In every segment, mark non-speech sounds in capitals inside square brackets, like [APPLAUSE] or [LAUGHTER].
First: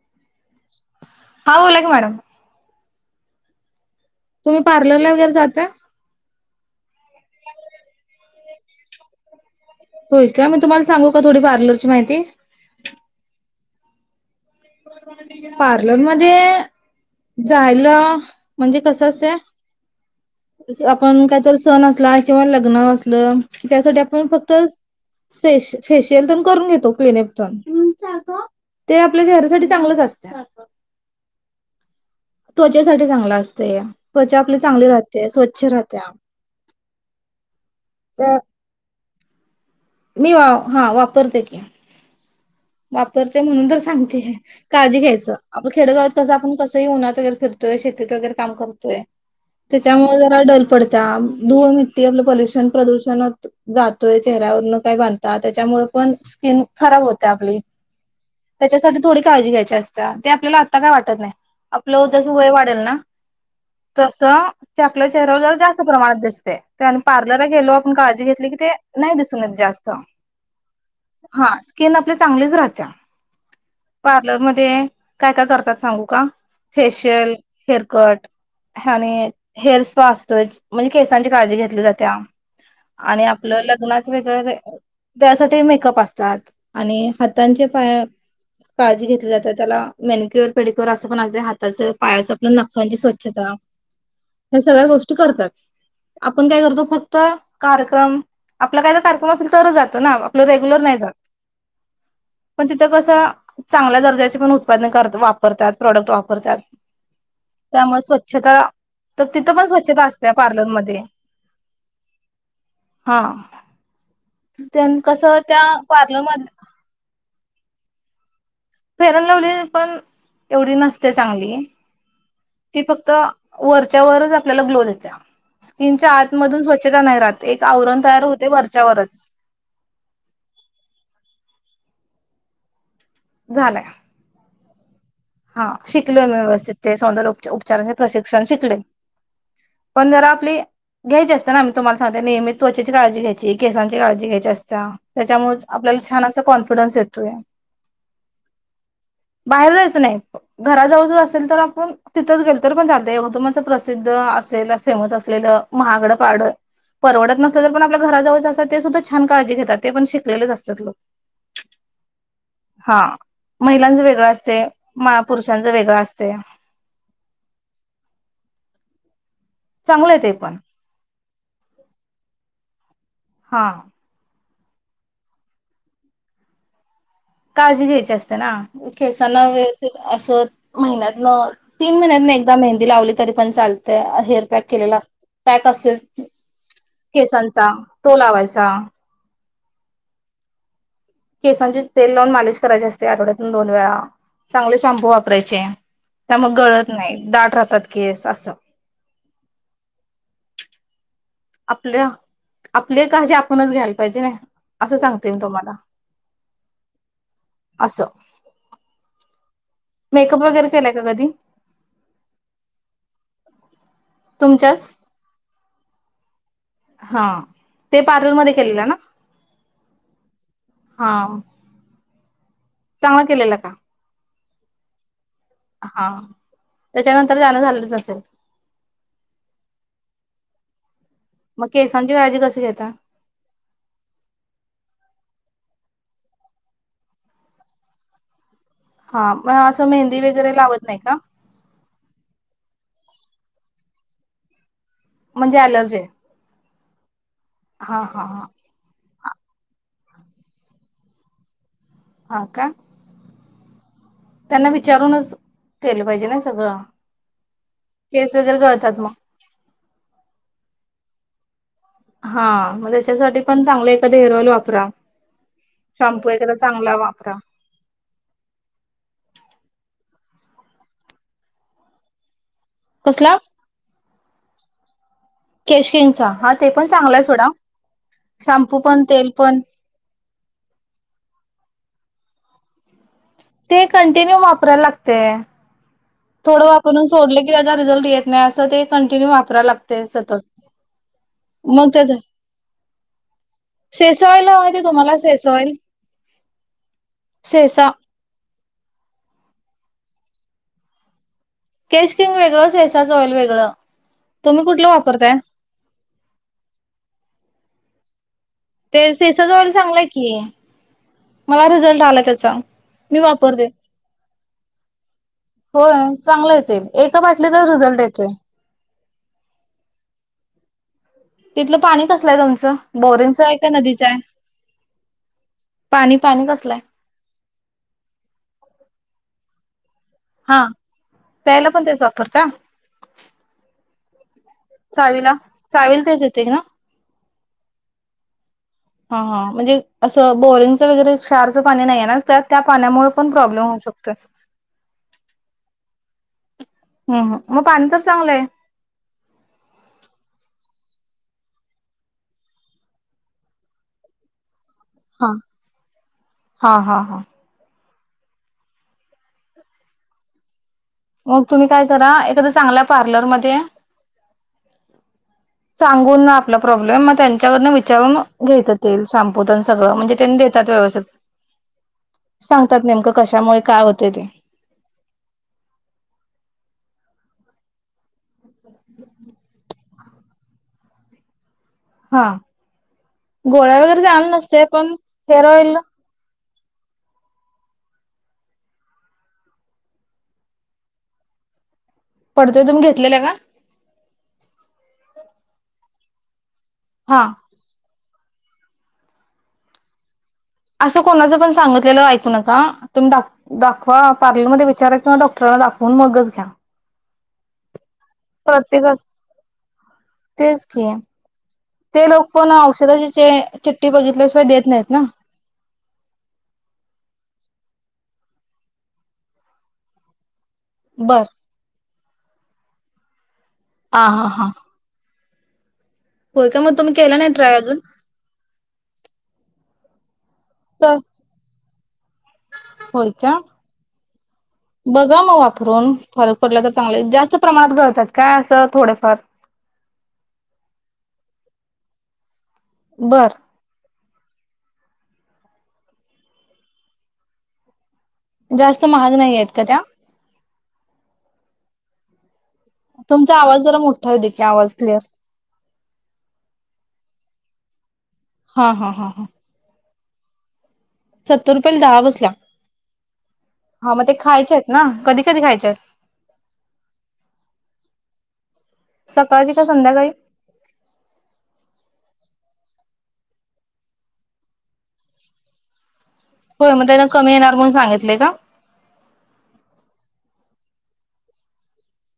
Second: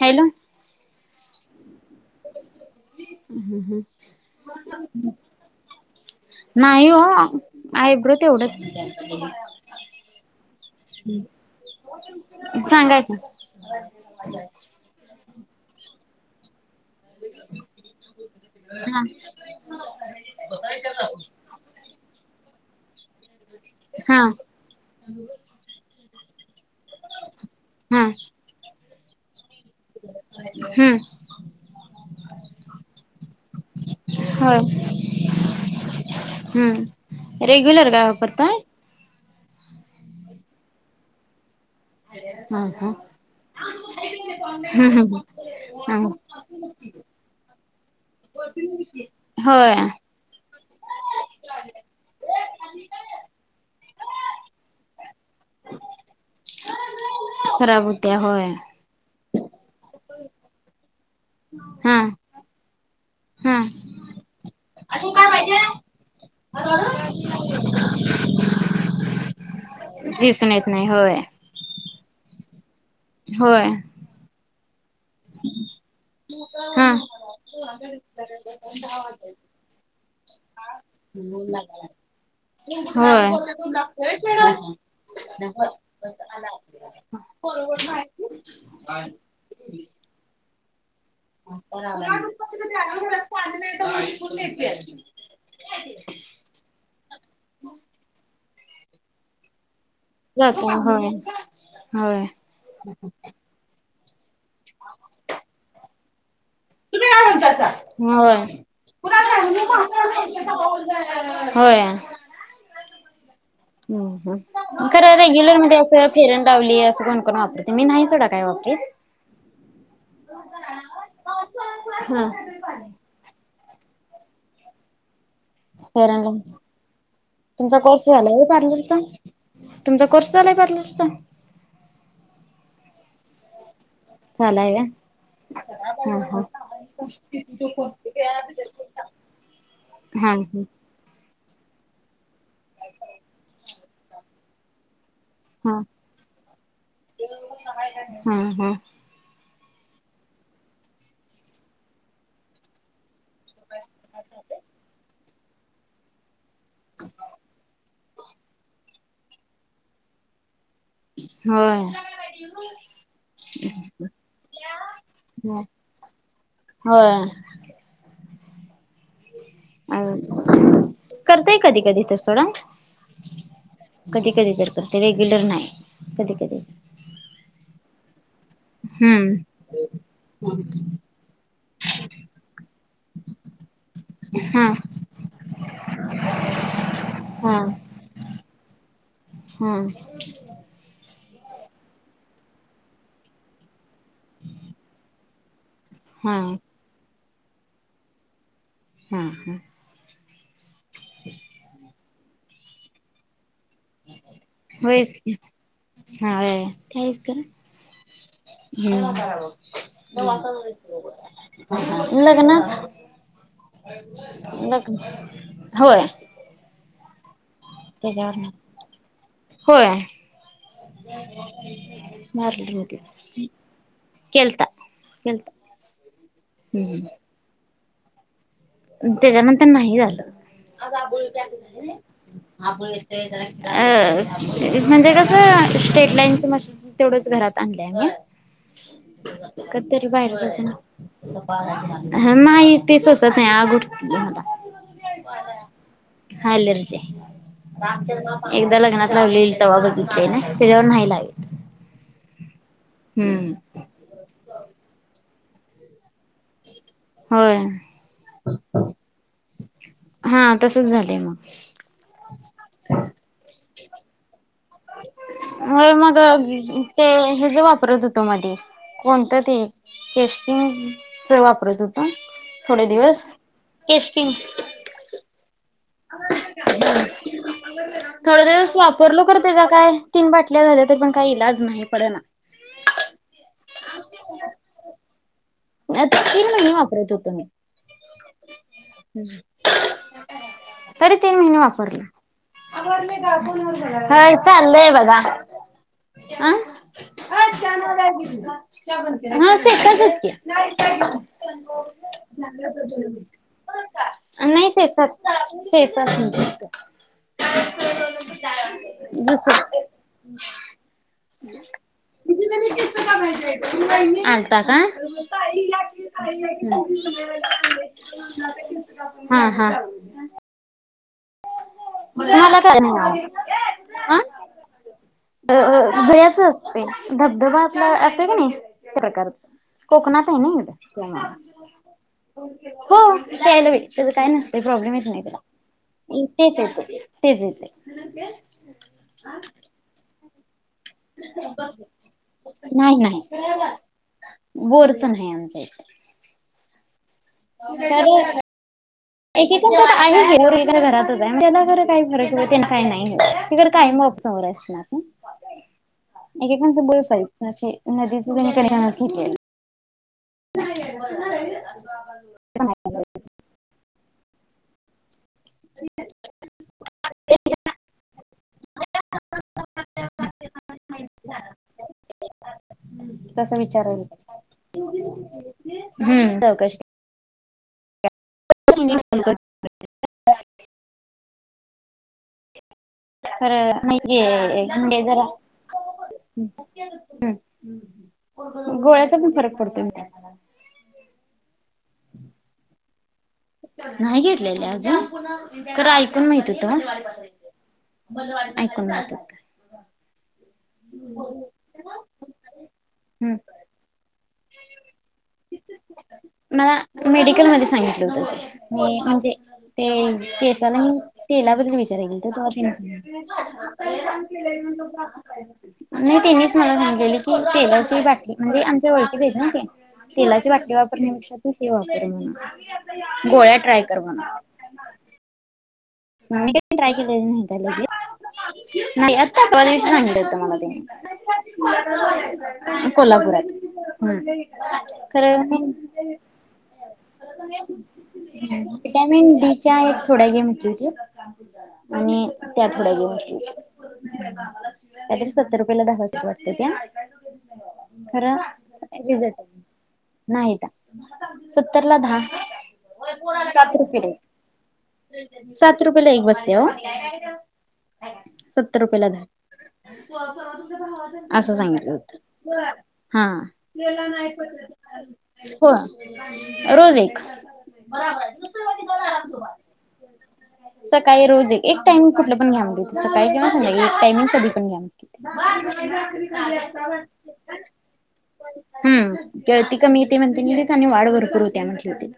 Hello हां ओले madam [INAUDIBLE] तुम्ही पार्लरला वगैरे जाता? नाही हो आयब्रो तेवढं. होयं. या मी तुम्हाला सांगू का थोडी पार्लर ची माहिती. सांगायचं [INAUDIBLE] पार्लर मध्ये जायला म्हणजे कस हा असते आपण काहीतरी सण असला किंवा ल [UNINTELLIGIBLE] त्यासाठी हा आपण फक्त फेश फेश सेंद्रम करून घेतो क्लिनिक हा पणं ते आपल ते चांगलंच असतय. हम्म त्वचेसाठी चांगला असतेय. त्वचा हो आपली चांगली राहते, स्वच्छ राहतया. हम्म रेग्युलर का तर वापरताय मी वा हा. वापरते की. [INAUDIBLE] वापरते. म्हणून, तर सांगते काळजी हम्म घ्यायचं. आपलं खेडगावात हम्म कसं आपण कसंही उन्हात वगैरे फिर [UNINTELLIGIBLE] तीत वगैरे काम करतोय. होय त्याच्यामुळे जरा डल पडत्या. धूळ, मिट्टी आपलं पल्युशन प्रदूषणात जात तोय चेहऱ्यावर न काय बांधता त्याच्यामुळे पण स्किन खराब होत आपली, खराब होत्या होय त्याच्यासाठी थोडी काळजी घ्यायची असते ते आपल्याला आत्ता काय वाटत त नाही हा आपलं उद्याचं वय वाढेल ना हा तस ते आपल्या चेहऱ्यावर ज जास्त प्रमाणात दिसते. ते आणि पार्लरला गेलो आपण काळजी घेतली की, ते नाही दिसून येत जास्त. दिसून येत नाही होय हा. चांगलीच राहत्या. होय. ते काय, काय करतात सांगू का? हा फेशियल, हेअरकट आणि हेअर स्पा असतो. म्हणजे केसांची काळजी घेतली जात्या. आणि होय आपलं लग्नात वगैरे त्याच्यासाठी मेकअप असतात. आणि हातांचे पाय काळजी घेतली जात्या त्याला मेनिक्युअर, पेडिक्युअर बरं असं पण असतं हाताच, पायाच आपण नखाची स्वच्छता, या सगळ्या गोष्टी करतात. आपण काय करतो फक्त कार्यक्रम आपला काय कार्यक्रम असेल तरच जाते हो ना आपलं जातो रेग्युलर नाही होय जात. होय पण तिथं कस चा चांगल्या दर्जाचे उत्पन्न कर वापरतात. प्रोडक्ट वापरतात त्यामुळे स्वच्छता तर तिथं पण स्वच्छता असते पार्लरमध्ये होय. होय. हा. ह ह त्यां खरं कसं रेग्युलर त्या मध्ये असं पार्लर फेरन मध लवली असं कोण कोण वापरतं मी नाही सोडा काय वापरत फेरन लवली पण एवढी नसत्या चांगली. हा ती फक्त वर चेहऱ्यावरच आपल्याला ग्लो देते स्किनच्या फेरन लावली आतमधून स्वच्छता नाही राहत एक तुमचा आवरण कोर्स तयार झालाय होय होते पार्लरचा? वरच्यावरच तुमचा कोर्स झालाय पार्लरचा? झालंय झाला या हा शिकलोय म व्यवस्थित ते सौंदर्य उपचारांचे प्रशिक्षण शिकले पण जरा हा हा. आपली घ्यायचे असते ना मी तुम्हाला सांगते नियमित त्वचेची काळजी घ्यायची केसांची काळजी घ्यायची असता त्याच्यामुळे हा आपल्याला छान असा कॉन्फिडन्स येतोय हा हा हा बाहेर जायचं नाही घराजवळ ज असेल तर आपण तिथंच गेल तर पण जात येवदु माच प्रसिद्ध असेल फेमस असलेलं महागडपाड परवडत नसलं तर पण आपल्या घराजवळच असेल ते सुद्धा छान काळजी घेतात ते पण शिकलेलंच असत होय. हा महिलांच वेगळं असते म पुरुषांच वेगळं असते होय चांगलंय ते पण करताय कधी कधी तर सोडंत हा. कधी कधी तर ते रेग्युलर नाही कधी कधी काळजी घ्यायची असते केसांना हम्म व्यवस्थित अस महिन्यातन तीन महिन्यातन एकदा मेहंदी लावली तरी पण चालते हेअर हा पॅक केलेला पॅक असत केसांचा तो लावायचा हम ांची तेल लावून मालश करायची असते आठवड्यातून दोन वेळा चांगले शांम्पू परचय त्या हा मग गळत नाही दाट राहतात केस असं हम हम आपल्या आपले का जे होयच तुम्हाला हा तेच असं खरा मेकअप वगैरे केलाय का कधी हम् लग्नात न तुमच्याच होय हा ते पार्लर त्याच्यावर मध्ये नाही केलेलं ना होय हा मारले होतीच चांगला केलेला का केलत केत हा त्याच्यानंतर जाणं झालं नसेल. त्याच्यानंतर नाही झालं. मग केसांची काळजी कशी आ घेता म्हणजे कसं स्टेट लाईनच मशीन तेवढच घरात आणलंय मी. हा मग असं कधीतरी मेहंदी बाहेर वगैरे जातना लावत नाही का हा नाही. ते सोसत नाही. नाही आग उठतंय मला. म्हणजे अलर्जी आहे हालर्जी हा हा हा आहे, एकदा लग्नात लावलेल तेव बघितले ना, त्याच्यावर नाही लावेत. हा का. हम्म. त्यांना विचारूनच केलं पाहिजे ना सगळं. होय केस वगैरे कळतात मग. हा तसच झालंय मग. हा मग त्याच्यासाठी पण चांगलं एखां हेअर ऑइल वाप होय मग चांगला ते वापरा. हेच वापरत होतो मध्ये कोणतं ते केश कीं च वापरत होतो. थोडे दिवस कसला? केशकिंग. केश किंगचा हा ते पण चांगला आहे सोडा. थोड दिवस शॅम्पू पण वापरलो तेल कर पण त्याचा काय तीन बाटल्या झाल्या तर पण काही इलाज नाही. पडना. ते कंटिन्यू वापरायला लागतेय. तीन थोडं महिने वापरून वापरत होतो सोडलं मी की त्याचा रिझल्ट येत नाही असं ते कंटिन्यू वापरा लागते सतत तरी तीन महिने मग वापरला. त्याच होय सेसॉईल माहिती चाललंय तुम्हाला बघा. सेसॉईल सेसा. ह शेतातच की. नाही केश किंग वेगळं सेसाचं ऑइल वेगळं. [UNINTELLIGIBLE] तुम्ही नाही कुठलं सेसा वापरताय? सेसा ते सेसाच ऑइल चांगलाय की मला रिझल्ट आला त्याचा मी वापरतो. आलता का रिझल्ट येतोय. [UNINTELLIGIBLE] हा हा. तिथलं पाणी कसलंय मला तुमचं काय बोरिंगचं आहे काय नदीचं आहे? अ पाणी जळ्याच पाणी कसलंय? असते धबधबा आपला असतोय कणी नाही त्या प्रकार चा. कोकणात आहे हा नाही प्यायला पण तेच वापरता होल [UNINTELLIGIBLE] तेज काही नस तय प्रॉब्लेम येत नाही चावीला तेला चावीला ना? तेच येते तेच येते. हा हा म्हणजे असं बोरन्स क्षच पाणी नाही त्या नाही पाण्यामुळे पण नाही प्रॉब्लेम होऊ शकत बोरच नाही आमच्या इथे तर एकेक आहे घ घरात त्याला खर काही फरक त्या काही नाहीर काय मप समोर असणार हा हा एकेकांच हा हा बसह असे नदीचण घेत मग तुम्ही काय करा एखादा चांगला पार्लर मध्ये सांगून ना आपला प्रॉब्लेम मग त्यांच्यावर न विचारून घ्यायचं तेल शम्पू सगळं म्हणजे त्यांनी देतात व्यवस्थित सांगतात नेमकं तसं कशामुळे काय होते ते विचारायला हम्म फोन कर हा खरं गोळ्या वगैरे जाले नसते नाहीये पण म्हणजे जरा हेअर ऑइल गोळ्याचा पण फरक पडतो पडतोय तुम्ही घेतलेला का नाही घेतलेले अजून खर ऐकून माहिती त हा ऐकून जात असं कोणाचं पण सांगितलेलं ऐकू नका तुम्ही हम्म दाखवा पार्लर मध्ये विचारा किंवा डॉक्टरला दाखवून मगच घ्या मेडिकलमध्ये सांगित ण प्रत्येकाच तेच केसाला की म तेलाबद्दल ते लोक विचारलनीच पण औषधाची चिठ्ठी बघितल्याशिवाय देत नाहीत ना मला म्हटले की तेला म्हणजे आमच्या वळ ते तेलाची बॉटल बर [UNINTELLIGIBLE] ह गोळ्या ट्राय हा करना हा हा का होय मग ट्राय तुम्ही केला केले नाही ट्राय त्या अजून लेच आ नाही तर [INAUDIBLE] हो होय का कोल्हापुरात बघा खर मग म वापरून फरक पडला तर चांगले जास्त प्रमाणात गळतात काय असं थोडेफार विटॅमिन डीच्या एक थोड्या घेतला होत आणि त्या थोड्या घेऊन बर शल काय तरी सत्तर रुपयाला दहा सुत वाटत्यात्या. खर [INAUDIBLE] जास्त महाग नाही आहेत का त्या नाहीता. सत्तर ला दहा. तुमचा आवाज सात जरा मोठा होऊ दे की आवाज क्लिअर किती रुपयला एक बसतीया ओ? हा सत्तर हा रुपयेला हा दहा. हा [UNINTELLIGIBLE] सत्तर असं रुपयाला सांगण्यात दहा आलंत बसल्या हा [INAUDIBLE] हा मग ते खायचे आहेत ना कधी कधी खायचे आहेत होय रोज एक. सकाळची का संध्याकाळी सकाळी रोज एक. एक टाइमिंग कुठलं पण घ्या होे सकाळी किंवा संध्याकाळी एक टाइमिंग कधी पण घ्या म्हटलेत. होय मग त्यान कमी येणार म्हणून सांगितले का हम्म, गळती कमी येते म्हन आणि वाढ भरपूर होत्या म्हटले होते.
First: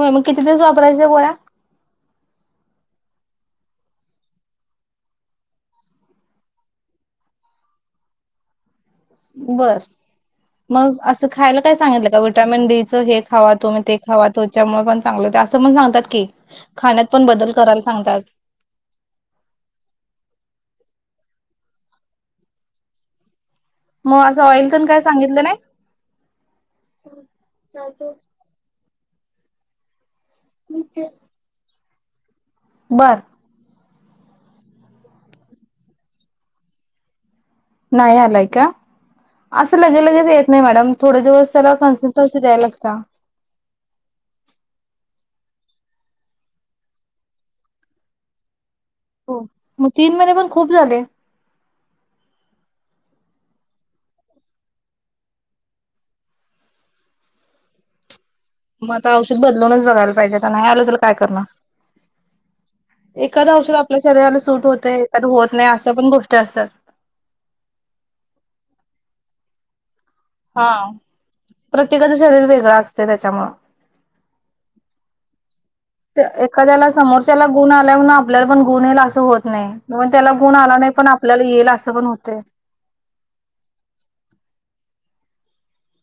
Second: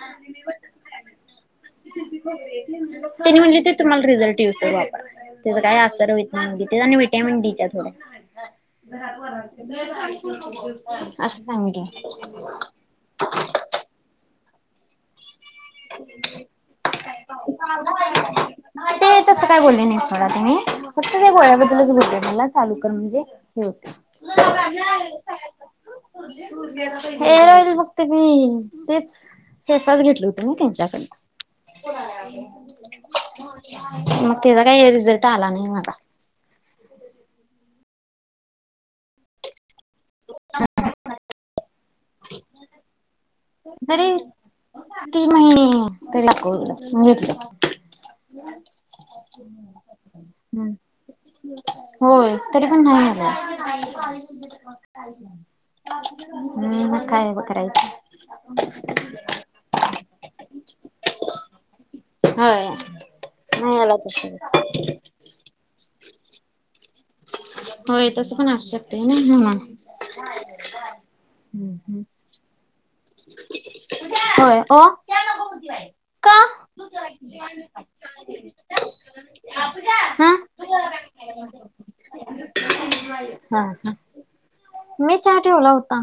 होय मग किती दिवस वापरायच्या गोळ्या? त्यांनी म्हणलितीत तुम्हाला रिझल्ट येऊस तोवर वापरा. त्याचा काय असर व्हित नाहीत म्हटलीत ते जा आणि विटॅमन डीच्या गोळ्या. बर मग असं खायला काय सांगितलं का? विटामिन डीचं हे खावा तुम्ही ते खावा. त्यामुळे पण चांगल टा तसं पण सांगतात की, खाण्यात पण बदल करायला सांगतात. ते तसं काय बोलले नाही सोडा त्यांनी फक्त ते गोळ्याबद्दलच बोलले मला चालू कर म्हणजे मग [INAUDIBLE] असं ऑइल पण काय सांगितलं नाही हेअर ऑईल फक्त मी तेच सेसाच घेतल हो नव्ह त्यांच्याकडन. [INAUDIBLE] बर. मग त्याचा काही रिझल्ट आला नाही मला. नाही आलाय का? [INAUDIBLE] असो लगे लगेच येत नाही मॅडम थोडे दिवस त्याला सांगशील पैसे द्यायला सांग. तरी तीन महिने [UNINTELLIGIBLE] [INAUDIBLE] [INAUDIBLE] हो मग तीन महिने पण खूप हम् झाले. होय, तरी पण नाही आ [INAUDIBLE] म मग काय ब करायचं? मग आता औषध बदलूनच बघायला पाहिजे आता नाही आल तेला काय करणार. होय. एखादं औषध नाही आला आपल्या तस शरीराला सूट होतय एखादं होत नाही असं पण गोष्टी असतात. होय तसं पण असु शकतय नाही म्हणून. हा हम्म प्रत्येकाच शरीर वेगळ अस तय त्याच्यामुळ होय ओ [INAUDIBLE] ते का एखाद्याला समोरच्याला गुण आलाय म्हणून आपल्याला पण गुण येईल असं होत नाही. म हा त्याला हा गुण आला नाही पण आपल्याला येईल असं पण होतय. हा मी चहा ठेवला होता.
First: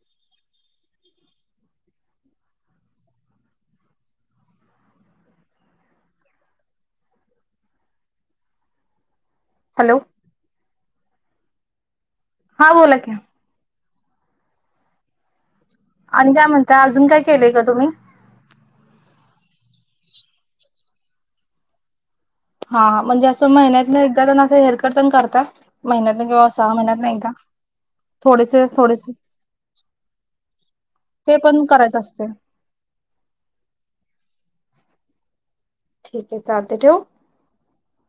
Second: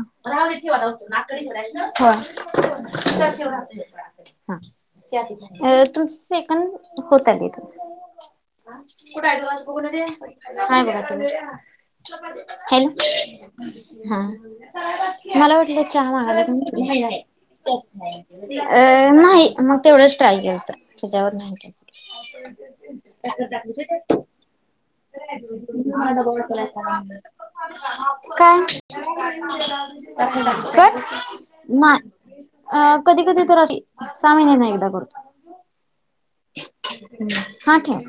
हॅलो [UNINTELLIGIBLE] [UNINTELLIGIBLE] [INAUDIBLE] हा हॅलो बोला की हा [UNINTELLIGIBLE] चहा आणि काय म्हणता अजून महागला काय केलंय का तुम्ही अ नाही मग तेवढं काल गेलता हा हा म्हणजे [INAUDIBLE] असं महिन्यातन एकदा काय त्यांना असं हेअरकट पण करतात. कट महिन्यातन किंवा नाय सहा महिन्यातन एकदा अ कधी थोडेसे थोडेसे कधी तर ते पण असं करायचं असते. सहा महिन्यांनी एकदा बघा ठीक आहे चालते ठेवू? हा काय